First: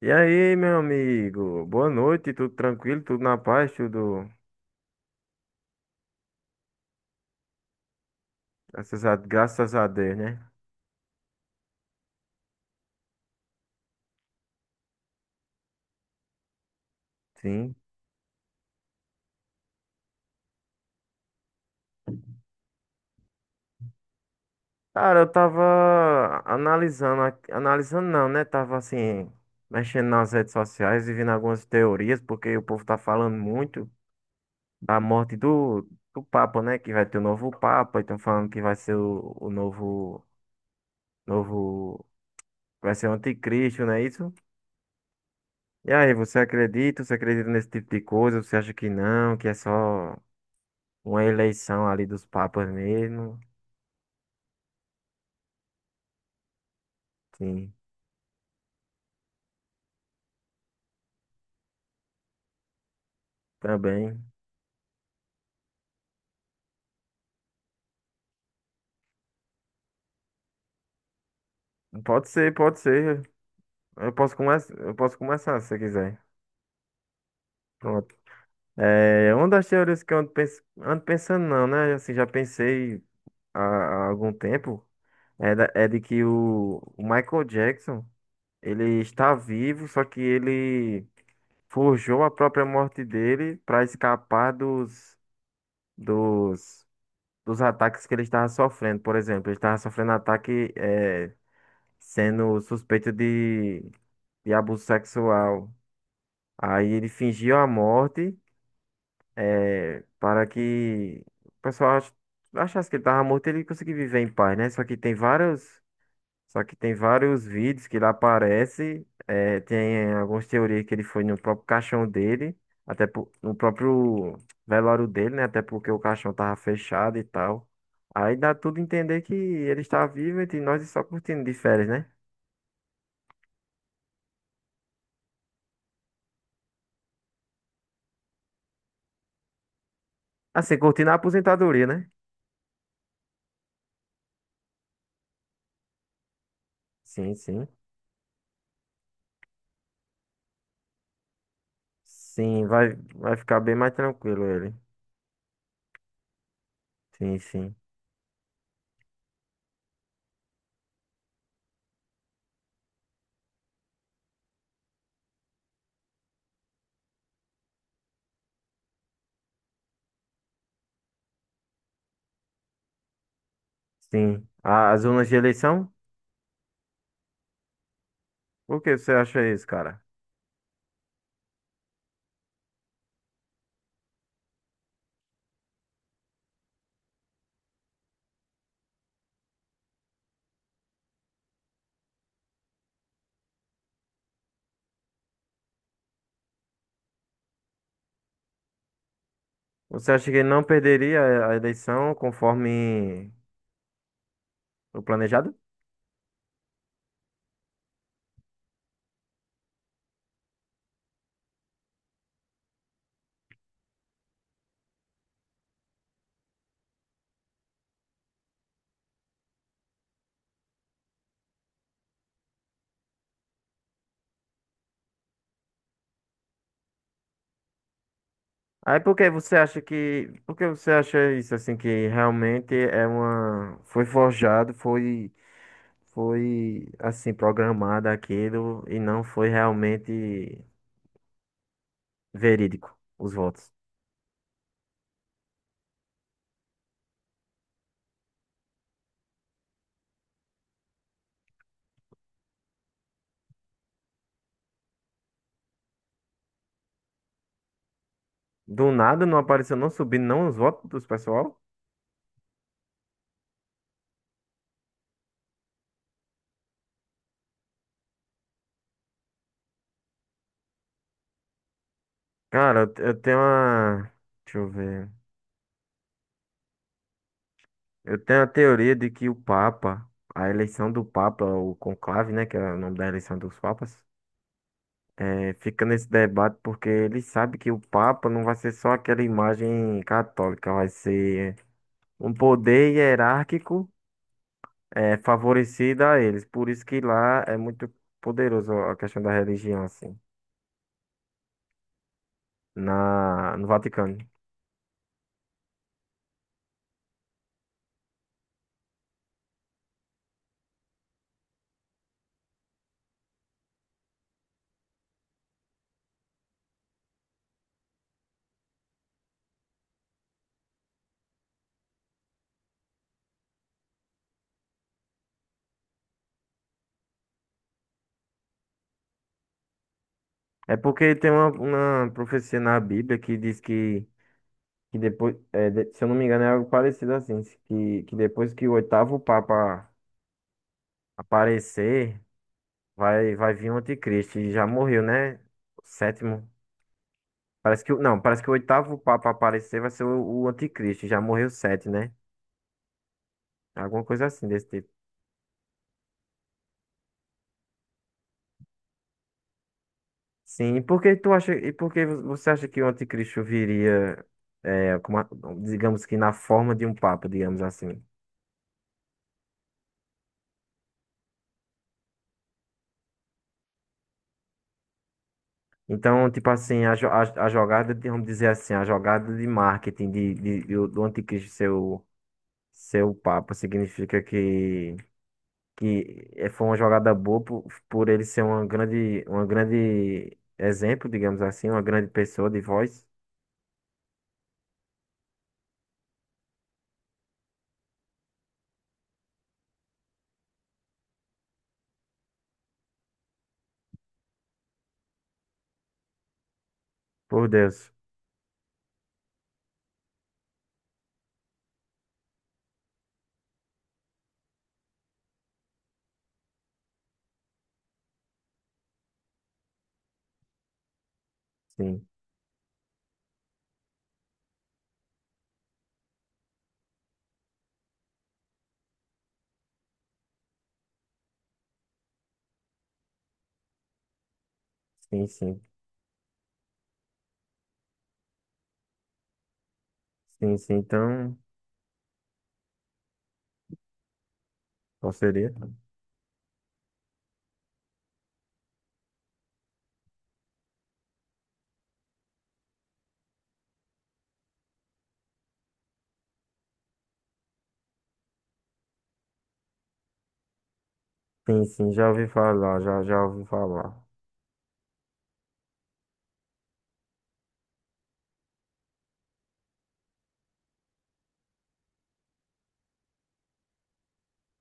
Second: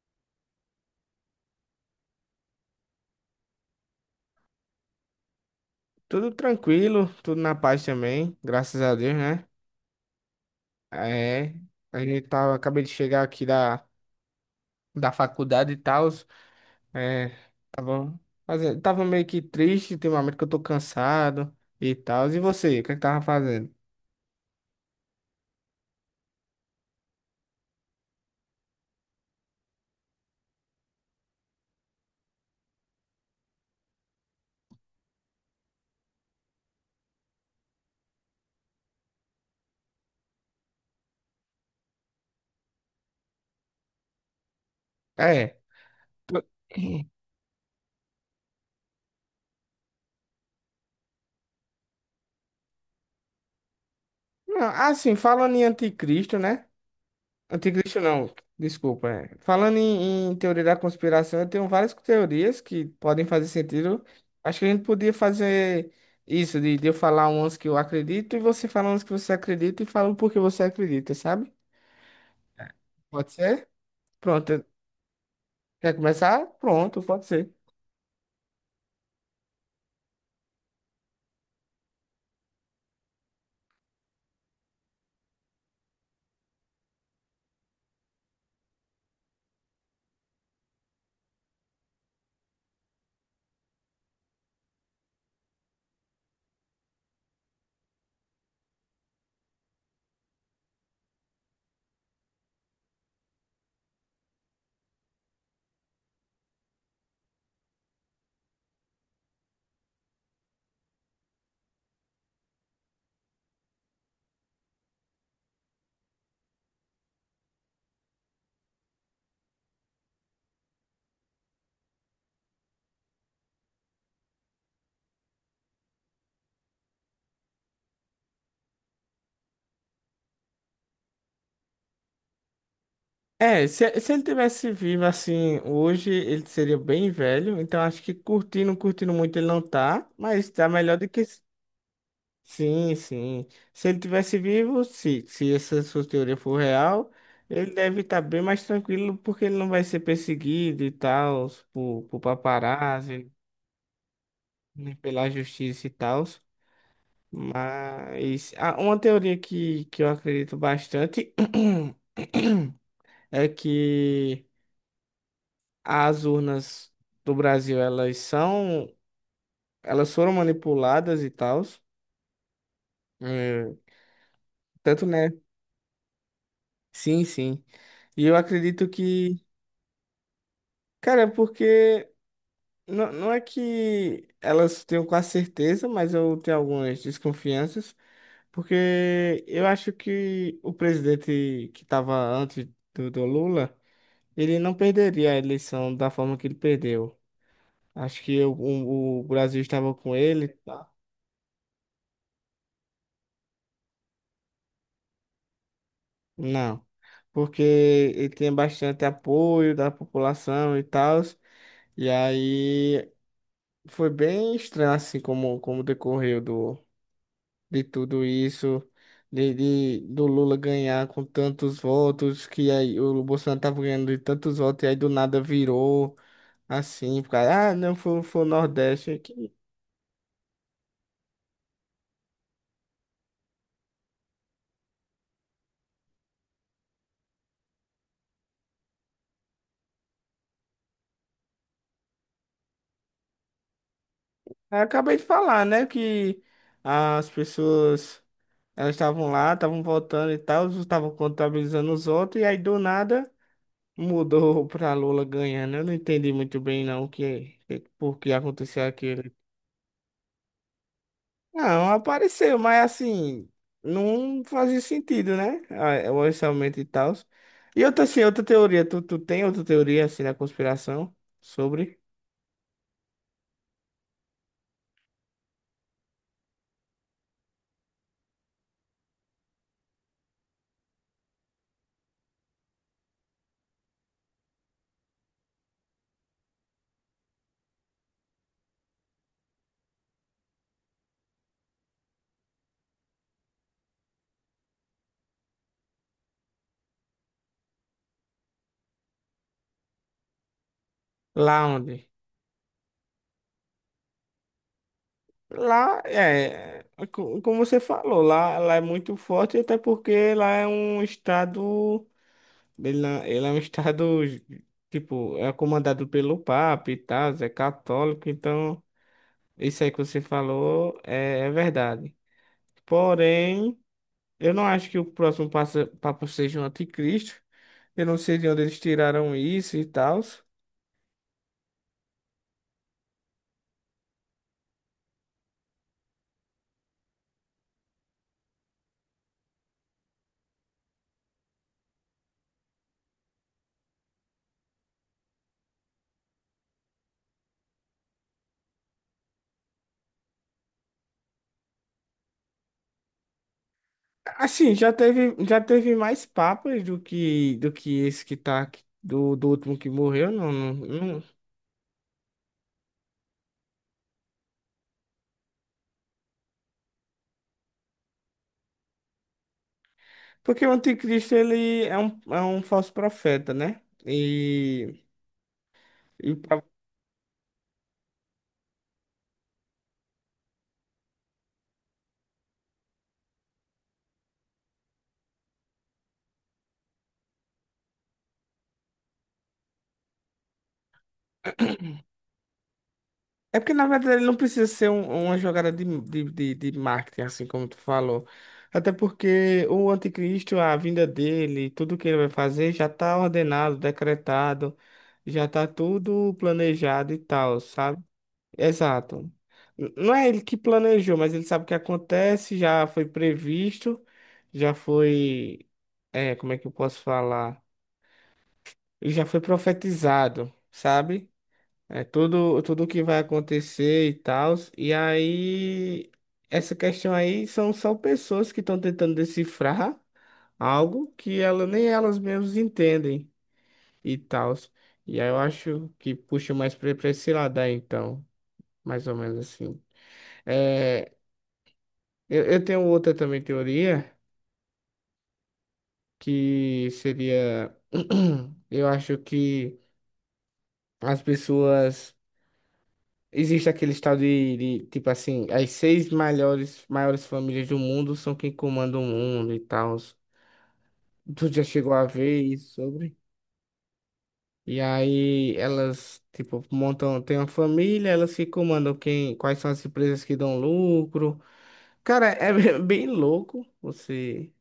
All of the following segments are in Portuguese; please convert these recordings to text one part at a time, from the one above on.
E aí, meu amigo? Boa noite, tudo tranquilo, tudo na paz, tudo. Tudo tranquilo, tudo na paz também, graças a Graças a, Deus, né? graças a Deus, né? É, a gente tava, acabei de chegar aqui da faculdade e tal, é, Sim. tava, fazendo, tava meio que triste ultimamente que eu tô cansado e tal. E você, o que é que tava fazendo? Cara, eu tava analisando não, né? Tava assim, mexendo nas redes sociais e vendo algumas teorias, porque o povo tá falando muito da morte do Papa, né? Que vai ter o novo Papa, e estão falando que vai ser o novo, novo. Vai ser o anticristo, não é isso? É, E aí, você acredita? Você acredita nesse tipo de coisa? Você acha que não, que é só uma eleição ali dos papas mesmo. não, assim, falando em anticristo, né? Sim, Anticristo não, desculpa. É. Falando em teoria da conspiração, eu tenho várias teorias que podem fazer sentido. também. Acho que a gente podia fazer isso, de eu falar umas que eu acredito e você falar umas que você acredita e falar o porquê você acredita, sabe? Pode ser, pode ser. Pode ser? Pronto. Eu posso começar se você Quer quiser. começar? Pronto, pode ser. Pronto. É, uma das teorias que eu ando pensando, não, né? Assim, já pensei há algum tempo, é de que o Michael Jackson, ele está vivo, só que ele forjou a própria morte dele para escapar dos, dos ataques que ele estava sofrendo. Por exemplo, ele estava sofrendo ataque sendo suspeito de abuso sexual. Aí ele fingiu a morte, para que o pessoal achasse que ele estava morto e ele conseguia viver em paz, né? Só que tem vários vídeos que ele aparece, tem algumas teorias que ele foi no próprio caixão dele, no próprio velório dele, né? Até porque o caixão tava fechado e tal. Aí dá tudo a entender que ele está vivo entre nós e só curtindo de férias, né? É, se ele tivesse vivo assim hoje, ele seria bem velho. Então acho que curtindo muito ele não tá, mas tá Assim, melhor do curtindo a que. aposentadoria, né? Sim, sim. Se ele tivesse vivo, se essa sua teoria for real, Sim, sim. ele deve estar bem mais tranquilo porque ele não vai ser perseguido e tal, por Sim, vai, paparazzi, vai ficar bem mais tranquilo ele. nem pela justiça e tal. Sim, sim. Mas ah, uma teoria que eu acredito bastante é que as urnas do Brasil, elas são, elas foram manipuladas e tal. eh, Sim. A- As Tanto, urnas né? de eleição? Sim, sim. E eu Por acredito que você acha que isso, cara? cara, é porque não, não é que elas tenham quase certeza, mas eu tenho algumas desconfianças, porque eu acho que o presidente que estava antes do Lula, ele não perderia a eleição da forma que ele perdeu. Acho que o Brasil estava Você com acha que ele ele. não Tá? perderia a eleição conforme o planejado? Não, porque ele tinha bastante apoio da população e tal, e aí foi bem estranho assim como, como decorreu do de tudo isso, do Lula ganhar com tantos votos, que aí o Bolsonaro tava ganhando de tantos votos, e aí do nada virou assim, por causa, ah, não, foi o Aí por Nordeste. que Que... você acha que, por que você acha isso, assim, que realmente é uma, foi forjado, foi, foi, assim, programado aquilo e não foi realmente verídico os votos. Eu acabei de falar, né, que as pessoas, elas estavam lá, estavam votando e tal, estavam contabilizando os votos, e aí do nada mudou pra Lula ganhando. Eu não entendi muito bem, não, o que, por que aconteceu Do nada aquilo. não apareceu, não subindo não os votos dos pessoal. Não, apareceu, mas assim, não fazia sentido, né? Ah, o orçamento e tal. E outra, assim, outra teoria, tu tem outra teoria, assim, da conspiração sobre Cara, eu tenho uma. Deixa eu ver. Eu tenho a teoria de que o Papa, a eleição do Papa, o conclave, né, que é o nome da eleição dos papas, fica nesse debate porque ele sabe que o Papa não vai ser só aquela imagem católica, vai ser um poder hierárquico, favorecido a eles. Por isso que lá é muito poderoso a questão da religião, assim, lá onde? No Vaticano. Lá, é, é como você falou, lá é muito forte, até porque lá é um estado, ele, não- ele é um estado, tipo, é comandado pelo Papa e tal, é católico, então, isso aí que você falou é verdade. Porém... Eu não acho que o próximo papo seja o anticristo. Eu não sei de onde eles tiraram isso e tal. É porque tem uma profecia na Bíblia que diz que depois, se eu não me engano, é algo parecido assim, que depois que o oitavo Papa aparecer, vai, vai vir o anticristo. E já morreu, né? O sétimo. Parece que, não, parece que o oitavo Papa aparecer vai ser o anticristo. Já morreu sete, né? Alguma coisa assim desse Assim, tipo. Já teve mais papas do que esse que tá aqui, do último que morreu, Sim, e por que não. tu acha, e por que você acha que o anticristo viria, é, como digamos que na forma de um papa, digamos assim? Porque o anticristo ele é um falso profeta, né? Então, E, tipo assim, a jogada, vamos dizer assim, a jogada de marketing do anticristo ser o, ser o Papa significa que foi uma jogada boa por ele ser uma grande exemplo, digamos assim, uma grande pessoa de voz. É porque, na verdade, ele não precisa ser uma jogada de marketing, assim como tu falou. Até porque o anticristo, a vinda dele, tudo que ele vai fazer já está ordenado, decretado, já está tudo planejado e Por tal, Deus. sabe? Exato. Não é ele que planejou, mas ele sabe o que acontece, já foi previsto, já foi. É, como é que eu posso falar? Ele já foi profetizado, sabe? É Sim, tudo, tudo que vai acontecer e tal. E aí, essa questão aí são só pessoas que estão tentando decifrar algo que ela, nem elas mesmas entendem e tal. E sim, aí eu sim. acho que puxa mais pra esse lado aí, então, mais ou menos assim. Sim, sim. É, Então, eu tenho outra também teoria, qual seria? que seria, eu acho que as pessoas. Existe aquele estado tipo assim, as seis maiores famílias do mundo são quem comanda o mundo e tal. Tu já Sim, sim, chegou a já ouvi ver isso falar, já, sobre? já ouvi falar. E aí elas, tipo, montam, tem uma família, elas que comandam quem, quais são as empresas que dão lucro. Cara, é bem louco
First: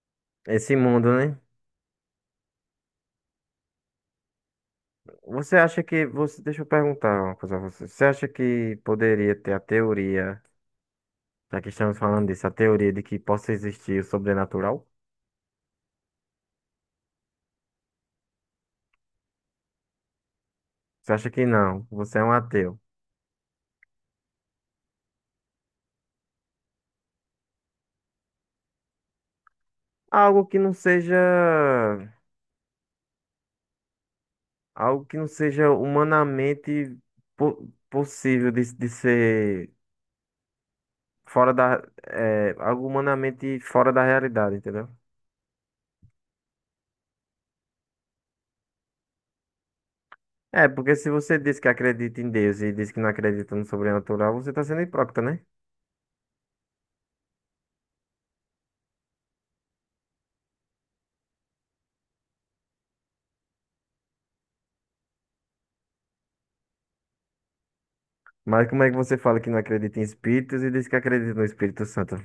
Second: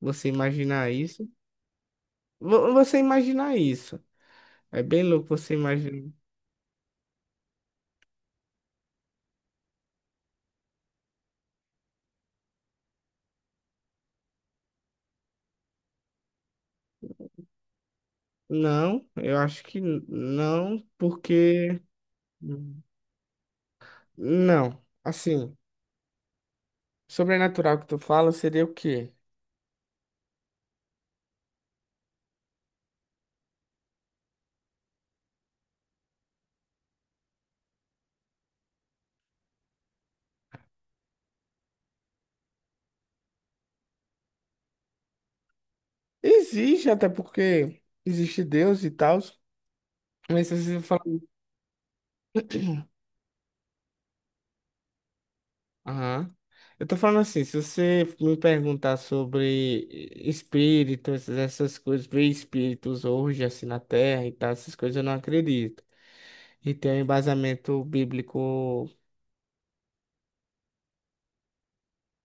você Esse imaginar mundo, isso. né? Você imaginar isso. É bem louco você Você acha que imaginar. você, deixa eu perguntar uma coisa a você. Você acha que poderia ter a teoria, já que estamos falando disso, a teoria de que possa existir o sobrenatural? Não, eu acho que não, Você acha que porque. não? Você é um ateu. Hum, não, assim. Sobrenatural que tu fala seria o quê? Algo que não seja, algo que não seja humanamente possível de ser fora da, é, algo humanamente fora da realidade, entendeu? Existe, até porque existe Deus e tal. Mas se É, você porque falar. se você diz que acredita em Deus e diz que não acredita no sobrenatural, você está sendo hipócrita, né? Aham. Eu tô falando assim, se você me perguntar sobre espíritos, essas coisas, ver espíritos hoje assim na Terra e tal, essas coisas eu não acredito. E tem um embasamento Mas como bíblico. é que você fala que não acredita em espíritos e diz que acredita no Espírito Santo?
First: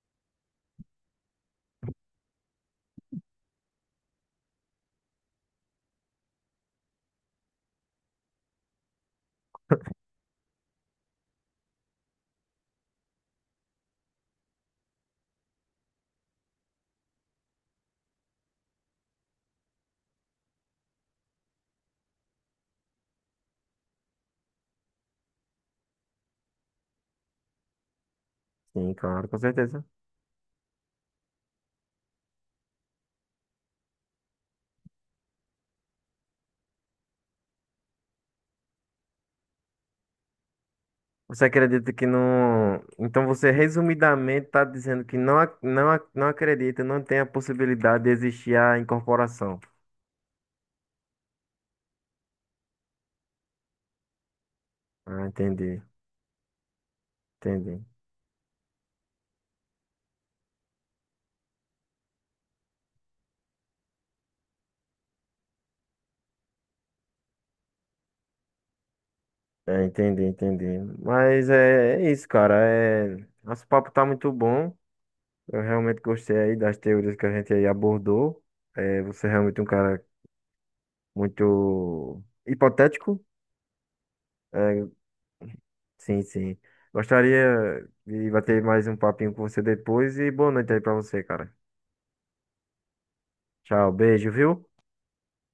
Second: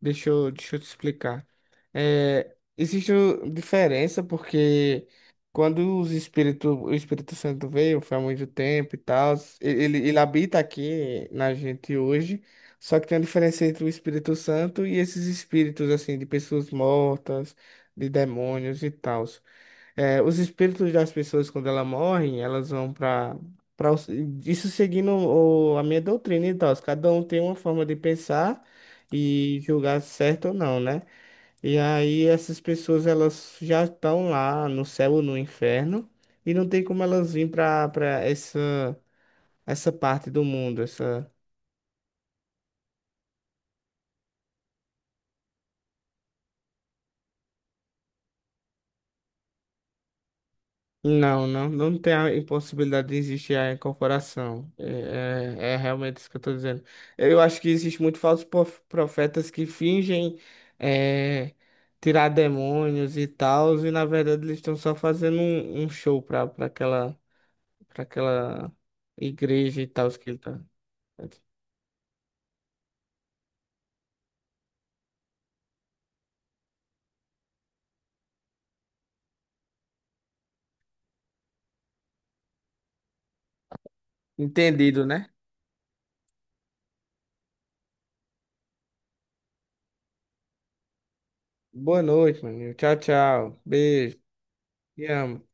Deixa eu te explicar. É, existe diferença porque quando o Espírito Santo veio, foi há muito tempo e tal, ele habita aqui na gente hoje, só que tem a diferença entre o Espírito Santo e esses espíritos, assim, de pessoas mortas, de demônios e tal. É, os espíritos das pessoas, quando elas morrem, elas vão para isso seguindo a minha doutrina e tal. Cada um tem uma forma de pensar Sim, claro, com e certeza. julgar certo ou não, né? E aí essas pessoas elas já estão lá no céu ou no inferno e não tem como elas vir para essa parte do mundo. Você acredita que não. Então você resumidamente está dizendo que não, não acredita, não tem a possibilidade de existir a incorporação. Não, não tem a impossibilidade de existir a incorporação. Ah, É, é entendi, realmente isso que eu estou dizendo. Eu acho que entendi. existe muito falsos profetas que fingem é, tirar demônios e tal, e na verdade eles estão só fazendo um show para aquela igreja É, e tal entendi, que ele tá. entendi. Mas é, é isso, cara. É... Nosso papo tá muito bom. Eu realmente gostei aí das teorias que a gente aí abordou. É, você é realmente um cara muito hipotético. É, Entendido, né? sim, sim. Gostaria de bater mais um papinho com você depois e boa noite aí pra você, cara. Boa noite, meu amigo. Tchau, tchau. Tchau, Beijo. beijo, viu? Te amo.